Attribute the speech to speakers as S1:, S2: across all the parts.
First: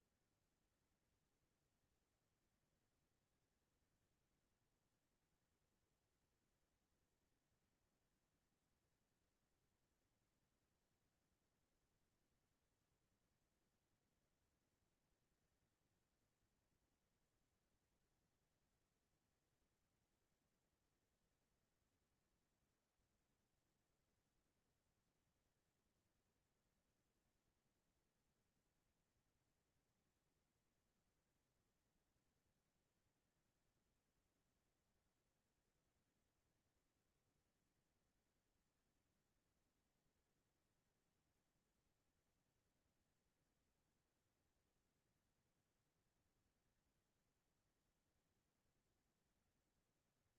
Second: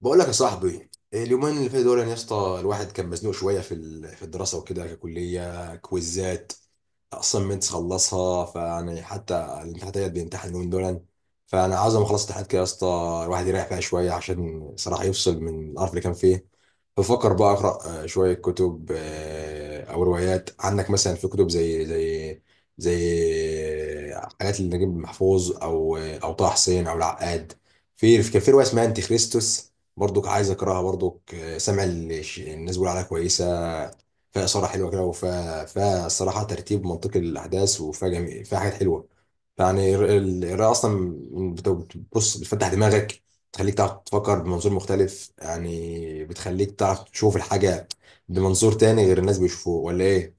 S1: بقول لك يا صاحبي، اليومين اللي فاتوا دول يعني يا اسطى الواحد كان مزنوق شويه في الدراسه وكده ككليه، كويزات اساينمنتس خلصها، فيعني حتى الامتحانات ديت بيمتحن اليومين دول. فانا عاوز لما اخلص الامتحانات كده يا اسطى الواحد يريح فيها شويه، عشان صراحه يفصل من القرف اللي كان فيه. بفكر بقى اقرا شويه كتب، او روايات. عندك مثلا في كتب زي حاجات لنجيب محفوظ او طه حسين او العقاد. كان في روايه اسمها انتي خريستوس، برضك عايز اكرهها. برضك سامع الناس بيقولوا عليها كويسه، فيها اثاره حلوه كده، وفيها الصراحه ترتيب منطقي للاحداث، وفيها جميل فيها حاجات حلوه. يعني القراءه اصلا بتبص، بتفتح دماغك، بتخليك تعرف تفكر بمنظور مختلف. يعني بتخليك تعرف تشوف الحاجه بمنظور تاني غير الناس بيشوفوه، ولا ايه؟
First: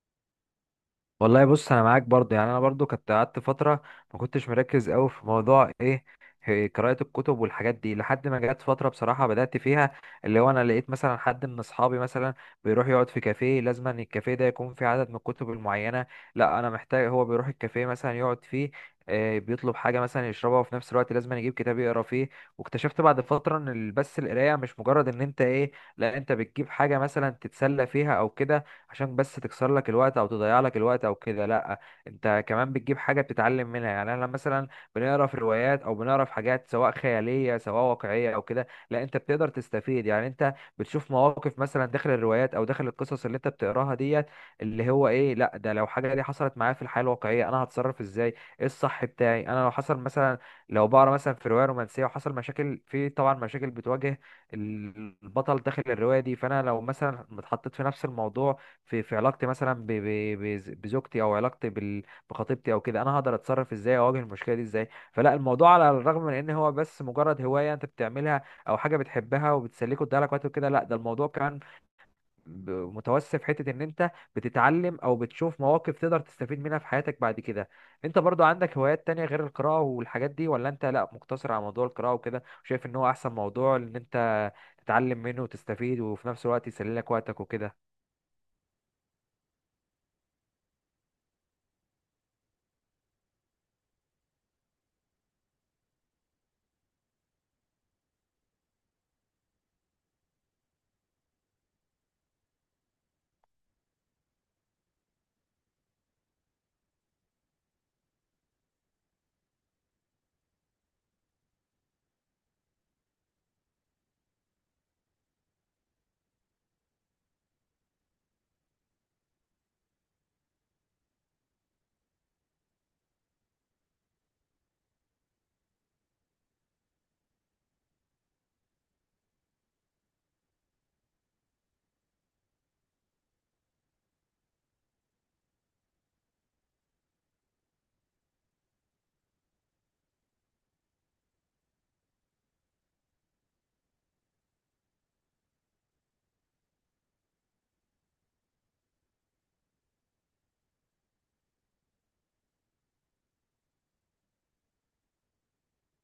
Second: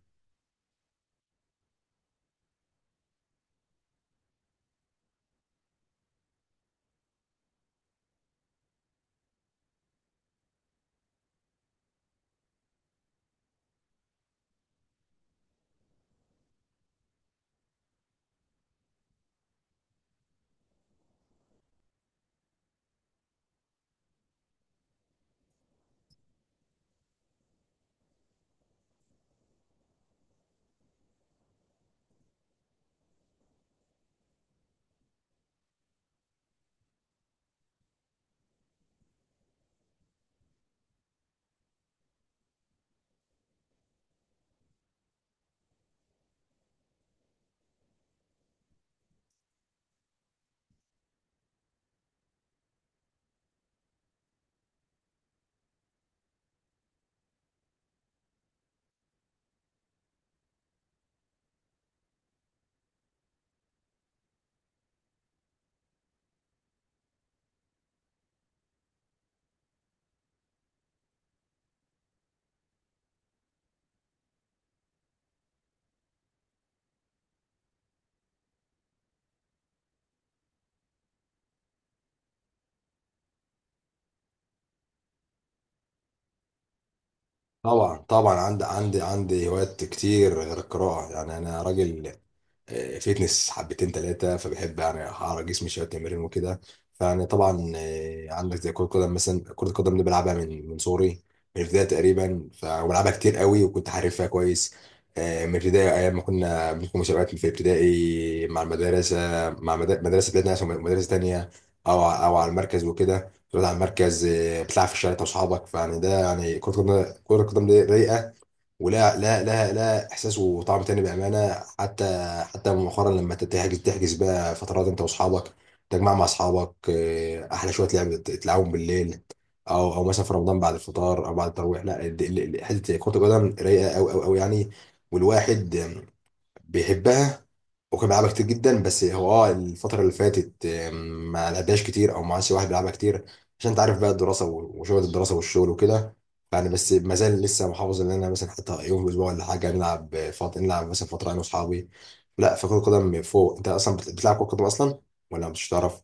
S2: والله بص، انا معاك برضه. يعني انا برضه كنت قعدت فتره ما كنتش مركز قوي في موضوع ايه إيه قراءه الكتب والحاجات دي، لحد ما جت فتره بصراحه بدات فيها، اللي هو انا لقيت مثلا حد من اصحابي مثلا بيروح يقعد في كافيه، لازم ان الكافيه ده يكون فيه عدد من الكتب المعينه. لا انا محتاج هو بيروح الكافيه مثلا يقعد فيه، بيطلب حاجة مثلا يشربها، وفي نفس الوقت لازم يجيب كتاب يقرا فيه. واكتشفت بعد فترة ان بس القراية مش مجرد ان انت ايه، لا انت بتجيب حاجة مثلا تتسلى فيها او كده، عشان بس تكسر لك الوقت او تضيع لك الوقت او كده. لا انت كمان بتجيب حاجه بتتعلم منها. يعني انا مثلا بنقرا في روايات او بنقرا في حاجات سواء خياليه سواء واقعيه او كده، لا انت بتقدر تستفيد. يعني انت بتشوف مواقف مثلا داخل الروايات او داخل القصص اللي انت بتقراها ديت، اللي هو ايه، لا ده لو حاجه دي حصلت معايا في الحياه الواقعيه، انا هتصرف ازاي؟ ايه الصح بتاعي انا لو حصل مثلا؟ لو بقرا مثلا في روايه رومانسيه، وحصل مشاكل في، طبعا مشاكل بتواجه البطل داخل الروايه دي، فانا لو مثلا اتحطيت في نفس الموضوع في في علاقتي مثلا بزوجتي، او علاقتي بخطيبتي او كده، انا هقدر اتصرف ازاي؟ اواجه المشكله دي ازاي؟ فلا الموضوع على الرغم من ان هو بس مجرد هوايه انت بتعملها او حاجه بتحبها وبتسليك وتضيعلك وقت وكده، لا ده الموضوع كان متوسع في حته ان انت بتتعلم او بتشوف مواقف تقدر تستفيد منها في حياتك بعد كده. انت برضو عندك هوايات تانية غير القراءه والحاجات دي؟ ولا انت لا، مقتصر على موضوع القراءه وكده، وشايف ان هو احسن موضوع ان انت تتعلم منه وتستفيد وفي نفس الوقت يسلي لك وقتك وكده؟
S1: طبعا طبعا، عندي هوايات كتير غير القراءه. يعني انا راجل، فيتنس حبتين تلاتة، فبحب يعني أعرض جسمي شوية تمرين وكده. فيعني طبعا، عندك زي كرة قدم مثلا. كرة القدم دي بلعبها من صغري، من البداية تقريبا، فبلعبها كتير قوي وكنت حارفها كويس. من البداية، أيام ما كنا بنكون مسابقات في ابتدائي مع المدرسة، مع مدرسة بلادنا عشان مدرسة تانية، أو على المركز وكده. تقعد على المركز، بتلعب في الشارع أنت وأصحابك، فيعني ده يعني كرة القدم. كرة القدم دي رايقة، ولا؟ لا لا لا، احساس وطعم تاني بامانه. حتى مؤخرا لما انت تحجز بقى فترات انت واصحابك، تجمع مع اصحابك، احلى شويه لعب تلعبهم بالليل، او مثلا في رمضان بعد الفطار او بعد التراويح. لا، حته كره القدم رايقه قوي قوي قوي يعني، والواحد بيحبها. وكان بيلعبها كتير جدا، بس هو الفترة اللي فاتت ما لعبهاش كتير، او ما عادش واحد بيلعبها كتير، عشان انت عارف بقى، الدراسة وشغل الدراسة والشغل وكده. يعني بس ما زال لسه محافظ ان انا مثلا حتى يوم في الاسبوع ولا حاجة نلعب فترة، نلعب مثلا فترة انا واصحابي. لا، فكرة القدم فوق. انت اصلا بتلعب كرة قدم اصلا، ولا مش تعرف؟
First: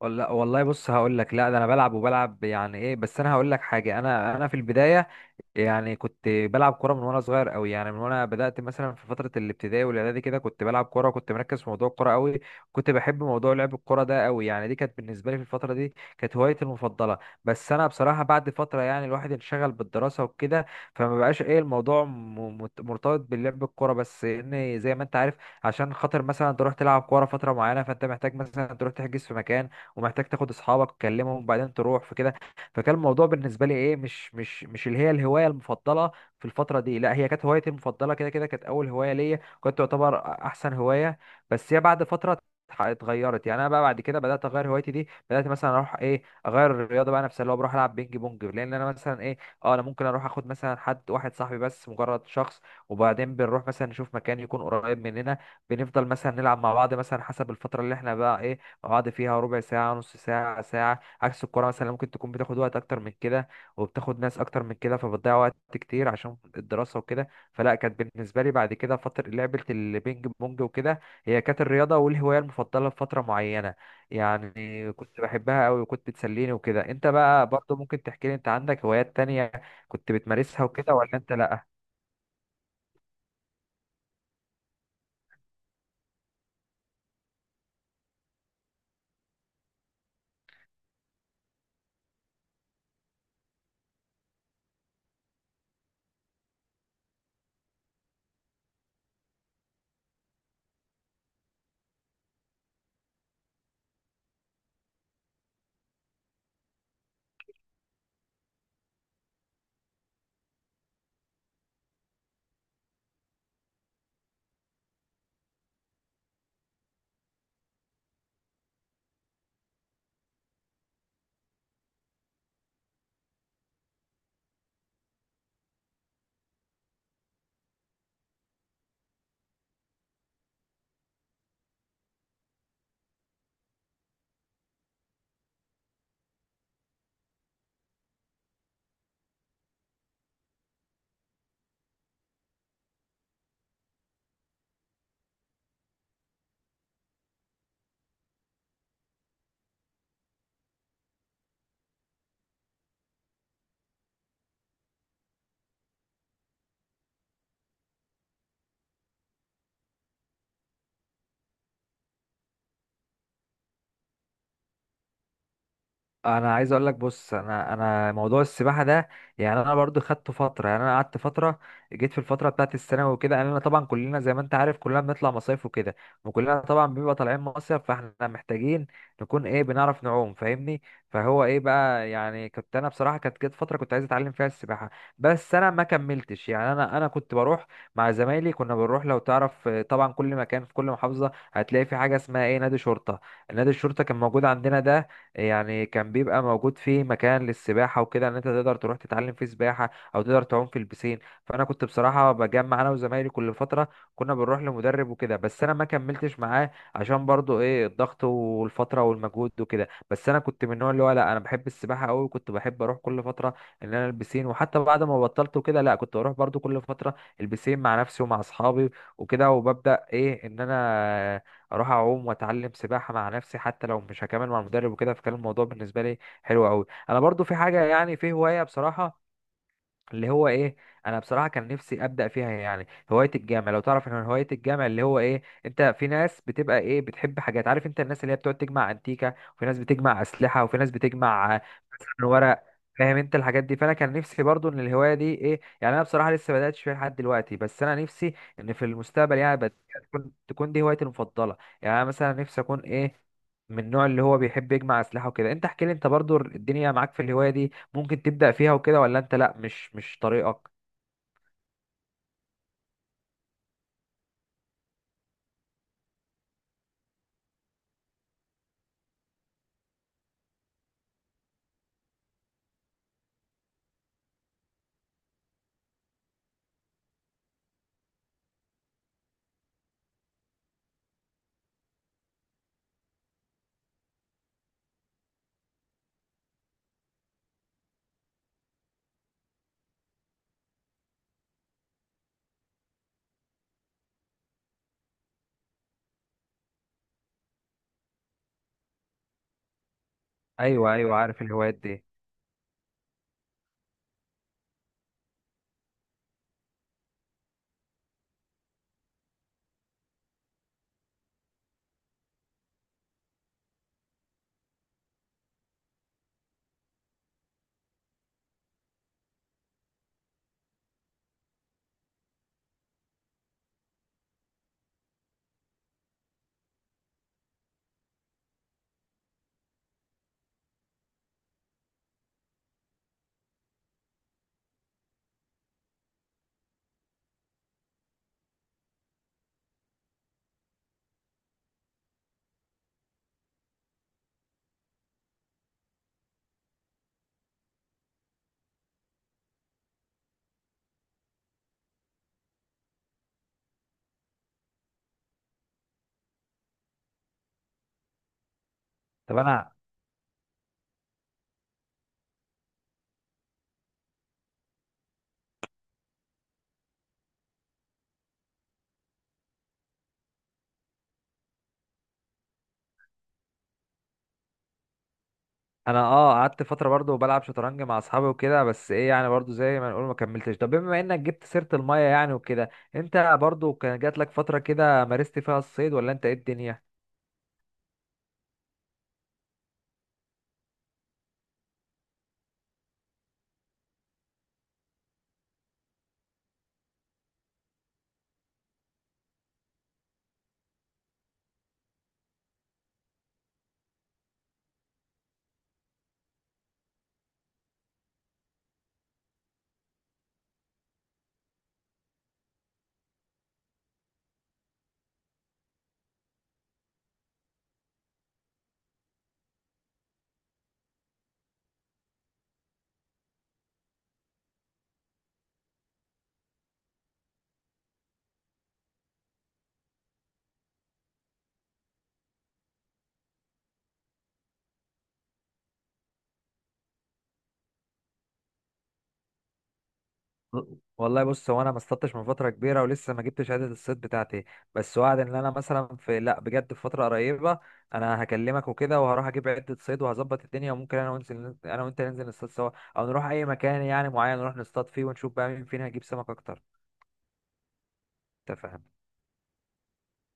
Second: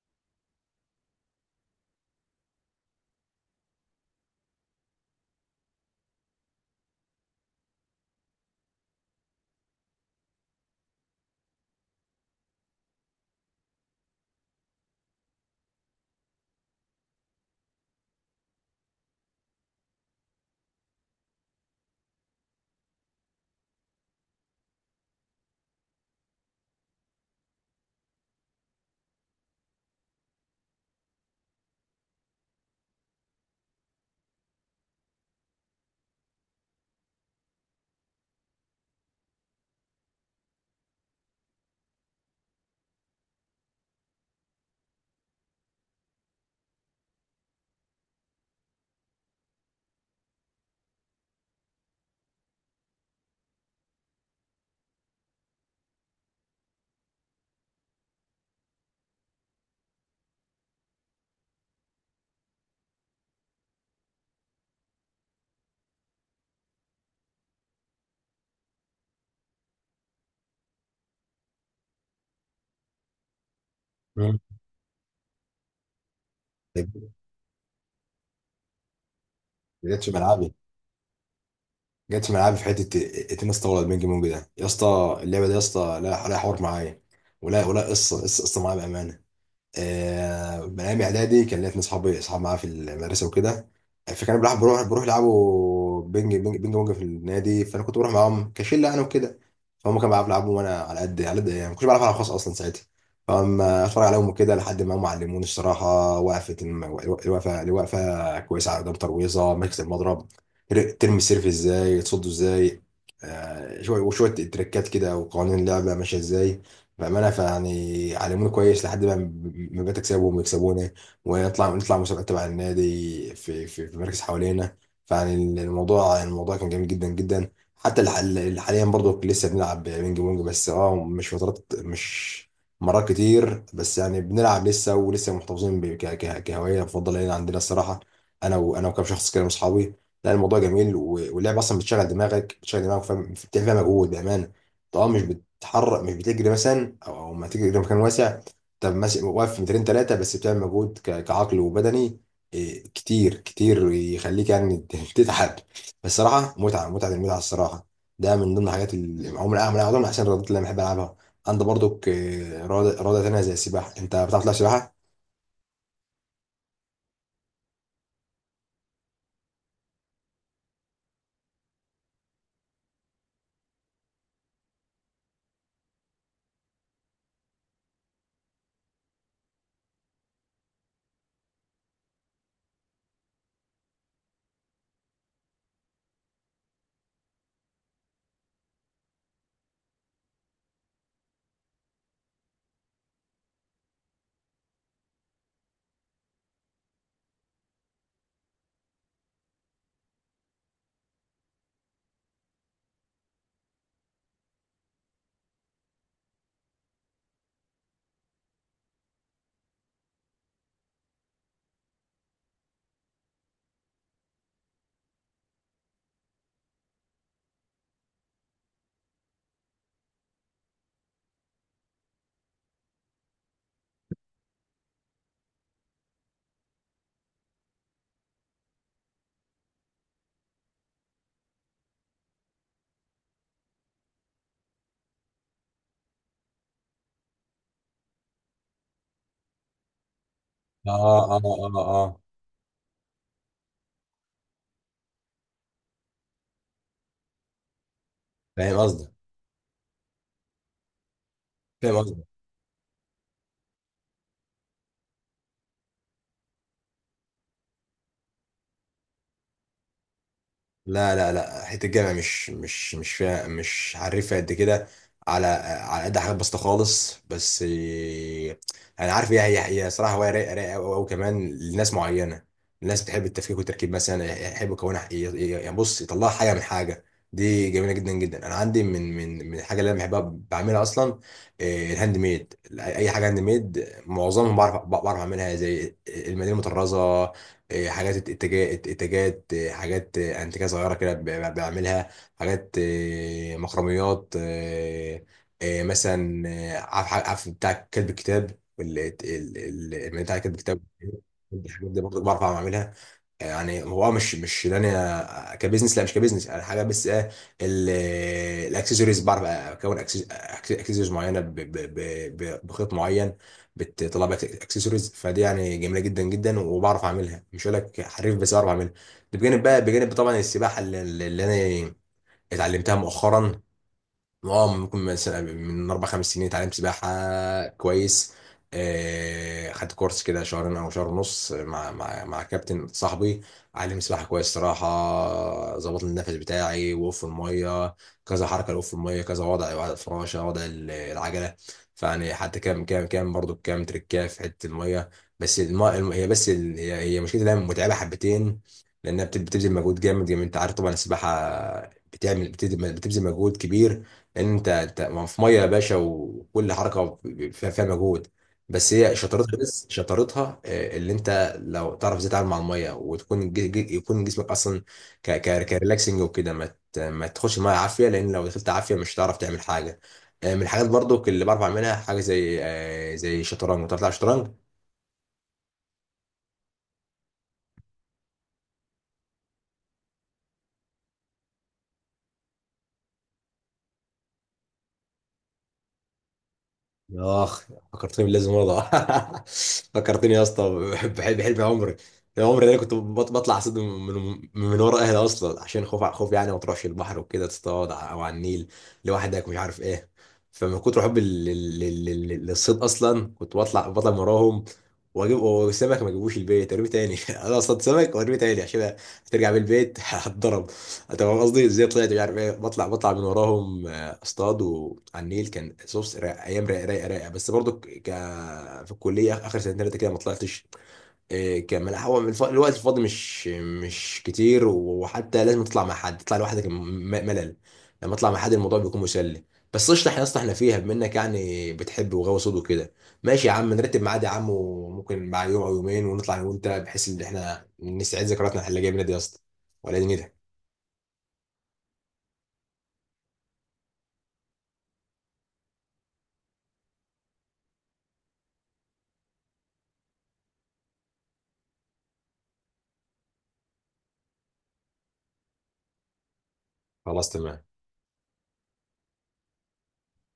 S2: ولا؟ والله بص، هقول لك. لا ده انا بلعب وبلعب يعني ايه، بس انا هقول لك حاجه. انا في البدايه، يعني كنت بلعب كوره من وانا صغير قوي، يعني من وانا بدات مثلا في فتره الابتدائي والاعدادي كده، كنت بلعب كوره، كنت مركز في موضوع الكوره قوي، كنت بحب موضوع لعب الكوره ده قوي. يعني دي كانت بالنسبه لي في الفتره دي، كانت هوايتي المفضله. بس انا بصراحه بعد فتره يعني الواحد انشغل بالدراسه وكده، فما بقاش ايه الموضوع مرتبط باللعب الكوره. بس ان زي ما انت عارف، عشان خاطر مثلا تروح تلعب كوره فتره معينه، فانت محتاج مثلا تروح تحجز في مكان، ومحتاج تاخد اصحابك تكلمهم وبعدين تروح في، فكان الموضوع بالنسبه لي ايه مش اللي هي الهوايه المفضله في الفتره دي. لا هي كانت هوايتي المفضله كده، كده كانت اول هوايه ليا، كنت تعتبر احسن هوايه، بس هي بعد فتره اتغيرت. يعني انا بقى بعد كده بدات اغير هوايتي دي، بدات مثلا اروح ايه اغير الرياضه بقى نفسها، اللي هو بروح العب بينج بونج، لان انا مثلا ايه، اه انا ممكن اروح اخد مثلا حد واحد صاحبي، بس مجرد شخص، وبعدين بنروح مثلا نشوف مكان يكون قريب مننا، بنفضل مثلا نلعب مع بعض مثلا حسب الفتره اللي احنا بقى ايه مع بعض فيها، ربع ساعه، نص ساعه، ساعه. عكس الكوره مثلا، ممكن تكون بتاخد وقت اكتر من كده، وبتاخد ناس اكتر من كده، فبتضيع وقت كتير عشان الدراسه وكده. فلا كانت بالنسبه لي بعد كده فتره لعبه البينج بونج وكده، هي كانت الرياضه والهوايه المفضله لفتره معينه.
S1: مم.
S2: يعني كنت بحبها قوي وكنت بتسليني وكده. انت
S1: ده
S2: بقى برضو ممكن تحكي لي انت عندك هوايات تانية
S1: جت في
S2: كنت
S1: ملعبي،
S2: بتمارسها وكده؟ ولا انت لا؟
S1: جت في ملعبي في حته التنس طاوله. البينج بونج ده يا اسطى، اللعبه دي يا اسطى، لا لا، حوار معايا، ولا قصه قصه قصه معايا بامانه. من ايام اعدادي كان ليا اتنين اصحابي، اصحاب معايا في المدرسه وكده، فكان بروح يلعبوا بينج بونج في النادي، فانا كنت بروح معاهم كشله انا وكده. فهم كانوا يلعبوا وانا على قد على قد، يعني ما كنتش بعرف العب خالص اصلا ساعتها، فاما اتفرج عليهم وكده لحد ما هم علموني الصراحه وقفه، الوقفه كويسه على قدام، ترويزه ماسك المضرب، ترمي السيرف ازاي، تصده ازاي، شويه وشويه تريكات كده، وقوانين اللعبه ماشيه ازاي. بأمانة فيعني علمونا كويس لحد ما بقيت أكسبهم ويكسبونا، نطلع مسابقات تبع النادي في مراكز حوالينا. فيعني الموضوع كان جميل جدا جدا. حتى اللي حاليا برضو لسه بنلعب بينج بونج، بس مش مرات كتير، بس يعني بنلعب لسه، ولسه محتفظين كهواية مفضلة لنا عندنا الصراحة، أنا وكام شخص كده من أصحابي. لا الموضوع جميل، واللعب أصلا بتشغل دماغك، فاهم، بتعمل فيها مجهود بأمانة. اه مش بتحرك، مش بتجري مثلا، او ما تجري في مكان واسع، طب مثلا واقف في مترين ثلاثه بس. بتعمل مجهود كعقل وبدني، إيه، كتير كتير يخليك يعني تتعب. بس صراحه متعه متعه، المتعه الصراحه، ده من ضمن الحاجات اللي عمري من احسن الرياضات اللي انا بحب العبها. عندي برضك إيه، رياضه تانيه زي السباحه. انت بتعرف تلعب سباحه؟
S2: انا عايز اقول لك، بص انا موضوع السباحه ده، يعني انا برضو خدت فتره، يعني انا قعدت فتره، جيت في الفتره بتاعت الثانوي وكده. يعني انا طبعا كلنا زي ما انت عارف كلنا بنطلع مصايف وكده، وكلنا طبعا بنبقى طالعين مصيف، فاحنا محتاجين نكون ايه، بنعرف نعوم، فاهمني؟ فهو ايه بقى، يعني كنت انا بصراحه كانت جت فتره كنت عايز اتعلم فيها السباحه، بس انا ما كملتش. يعني انا كنت بروح مع زمايلي، كنا بنروح، لو تعرف طبعا كل مكان في كل محافظه هتلاقي في حاجه اسمها ايه، نادي شرطه. نادي الشرطه كان موجود عندنا ده، يعني كان بيبقى موجود فيه مكان للسباحة وكده، ان انت تقدر تروح تتعلم فيه سباحة او تقدر تعوم في البسين. فانا كنت بصراحة بجمع انا وزمايلي كل فترة، كنا بنروح لمدرب وكده، بس انا ما كملتش معاه عشان برضو ايه الضغط والفترة والمجهود وكده. بس انا كنت من النوع اللي هو لا، انا بحب السباحة قوي، كنت بحب اروح كل فترة ان انا البسين، وحتى بعد ما بطلت وكده لا، كنت بروح برضو كل فترة البسين مع نفسي ومع اصحابي وكده، وببدأ ايه، ان انا اروح اعوم واتعلم سباحه مع نفسي حتى لو مش هكمل مع المدرب وكده. فكان الموضوع بالنسبه لي حلو قوي. انا برضو في حاجه، يعني في هوايه بصراحه، اللي هو ايه، انا بصراحه كان نفسي ابدا فيها، يعني هوايه الجامع. لو تعرف ان هوايه الجامع اللي هو ايه، انت في ناس بتبقى ايه، بتحب حاجات، عارف انت الناس اللي هي بتقعد تجمع انتيكه، وفي ناس بتجمع اسلحه، وفي ناس
S1: اه اه
S2: بتجمع
S1: اه اه،
S2: مثلا ورق. فاهم انت الحاجات دي؟ فانا كان نفسي برضو ان الهوايه دي ايه، يعني انا بصراحه لسه ما بداتش فيها لحد دلوقتي، بس انا نفسي ان
S1: فاهم
S2: في
S1: قصدك،
S2: المستقبل يعني تكون دي هوايتي المفضله. يعني
S1: فاهم
S2: انا
S1: قصدك.
S2: مثلا نفسي اكون ايه، من النوع اللي هو بيحب يجمع اسلحه وكده. انت احكي لي، انت برضو الدنيا معاك في الهوايه دي، ممكن تبدأ فيها وكده؟ ولا انت لا، مش طريقك؟
S1: لا لا لا، حته الجامع مش فيها، مش عارفها قد كده، على قد حاجات بسيطه خالص، بس إيه، انا عارف، هي صراحه هوايه رايقه، رايقه قوي قوي، كمان لناس معينه. الناس بتحب التفكيك والتركيب، مثلا يحب يكونها يعني بص، يطلعها حاجه من حاجه، دي جميله جدا جدا. انا عندي من الحاجه اللي انا بحبها بعملها اصلا، إيه، الهاند ميد. اي حاجه هاند ميد معظمهم بعرف، اعملها زي المدينه المطرزه، إيه، حاجات، اتجاهات، إيه، حاجات انتيكه صغيره كده بعملها. حاجات مخرميات، مثلا، عارف، بتاع كلب الكتاب، بتاع كلب الكتاب.
S2: ايوه ايوه، عارف الهوايات
S1: الحاجات دي
S2: دي.
S1: برضه بعرف اعملها. يعني هو مش ان انا كبزنس، لا مش كبزنس انا حاجه، بس ايه، ال- الاكسسوارز بعرف، اكسسوارز معينه بخيط معين، بتطلع بقى اكسسوارز، فدي يعني جميله جدا جدا، وبعرف اعملها. مش هقول لك حريف، بس بعرف اعملها. ده بجانب بقى، بجانب طبعا السباحه اللي انا اتعلمتها مؤخرا. اه ممكن مثلا من اربع خمس سنين اتعلمت سباحه كويس. خدت كورس كده شهرين او شهر ونص مع كابتن صاحبي، علم سباحه كويس صراحه. ظبط لي النفس بتاعي، وقف الميه كذا حركه لوقف الميه، كذا وضع الفراشه، وضع العجله، فيعني حتى كام برضو كام تريكاه في حته الميه. بس الماء الم... هي بس ال... هي مشكلتها متعبه حبتين، لانها بتبذل مجهود جامد. يعني انت عارف طبعا السباحه بتعمل، بتبذل مجهود كبير، لان انت أنت في ميه يا باشا، وكل حركه فيها مجهود.
S2: طب انا،
S1: بس شطارتها اللي انت لو تعرف ازاي تتعامل مع الميه، وتكون يكون جسمك اصلا ك ك كريلاكسنج وكده، ما ما تخش الميه عافيه، لان لو دخلت عافيه مش هتعرف تعمل حاجه. من الحاجات برضو اللي بعرف اعملها حاجه زي، شطرنج. بتعرف تلعب شطرنج؟
S2: انا اه قعدت فترة برضو بلعب شطرنج مع اصحابي وكده، بس ايه يعني برضو زي ما نقول ما كملتش. طب بما انك جبت سيرة المية يعني وكده، انت برضو كان جات لك فترة كده مارست فيها الصيد؟ ولا انت ايه الدنيا؟
S1: اخ، فكرتني باللازم ارضى فكرتني يا اسطى، بحلم عمري. يا عمري، ده انا كنت بطلع اصطاد من، من ورا اهلي اصلا، عشان خوف خوف، يعني ما تروحش البحر وكده تصطاد او على النيل لوحدك مش عارف ايه. فمن كتر حبي للصيد اصلا، كنت بطلع من وراهم واجيب وسمك، ما اجيبوش البيت ارميه تاني انا اصطاد سمك وارميه تاني، عشان هترجع بالبيت هتضرب. طب قصدي ازاي طلعت مش عارف ايه، بطلع من وراهم اصطادوا على النيل، كان صوص رائع، ايام رايقه رايقه رايقه. بس برضو في الكليه اخر سنتين ثلاثه كده ما طلعتش، إيه، كان هو من الوقت الفاضي مش كتير، وحتى لازم تطلع مع حد، تطلع لوحدك ملل، لما اطلع مع حد الموضوع بيكون مسلي. بس قشطه، احنا اصلا احنا فيها، بما انك يعني بتحب وغاوي صوت وكده، ماشي يا عم نرتب ميعاد يا عم. وممكن مع يوم او يومين ونطلع انا وانت، بحيث ان احنا نستعيد ذكرياتنا احنا اللي جايه منها دي يا اسطى، ولا دي نيتك؟
S2: والله بص، هو انا ما اصطدتش من فتره كبيره، ولسه ما جبتش عدد الصيد بتاعتي، بس وعد ان انا مثلا في، لا بجد، في فتره قريبه انا هكلمك وكده، وهروح اجيب عده صيد وهظبط الدنيا، وممكن انا وانزل، انا وانت ننزل نصطاد سوا، او نروح اي مكان يعني معين نروح نصطاد فيه، ونشوف بقى مين فينا هيجيب سمك اكتر.
S1: خلاص، تمام.
S2: انت فاهم؟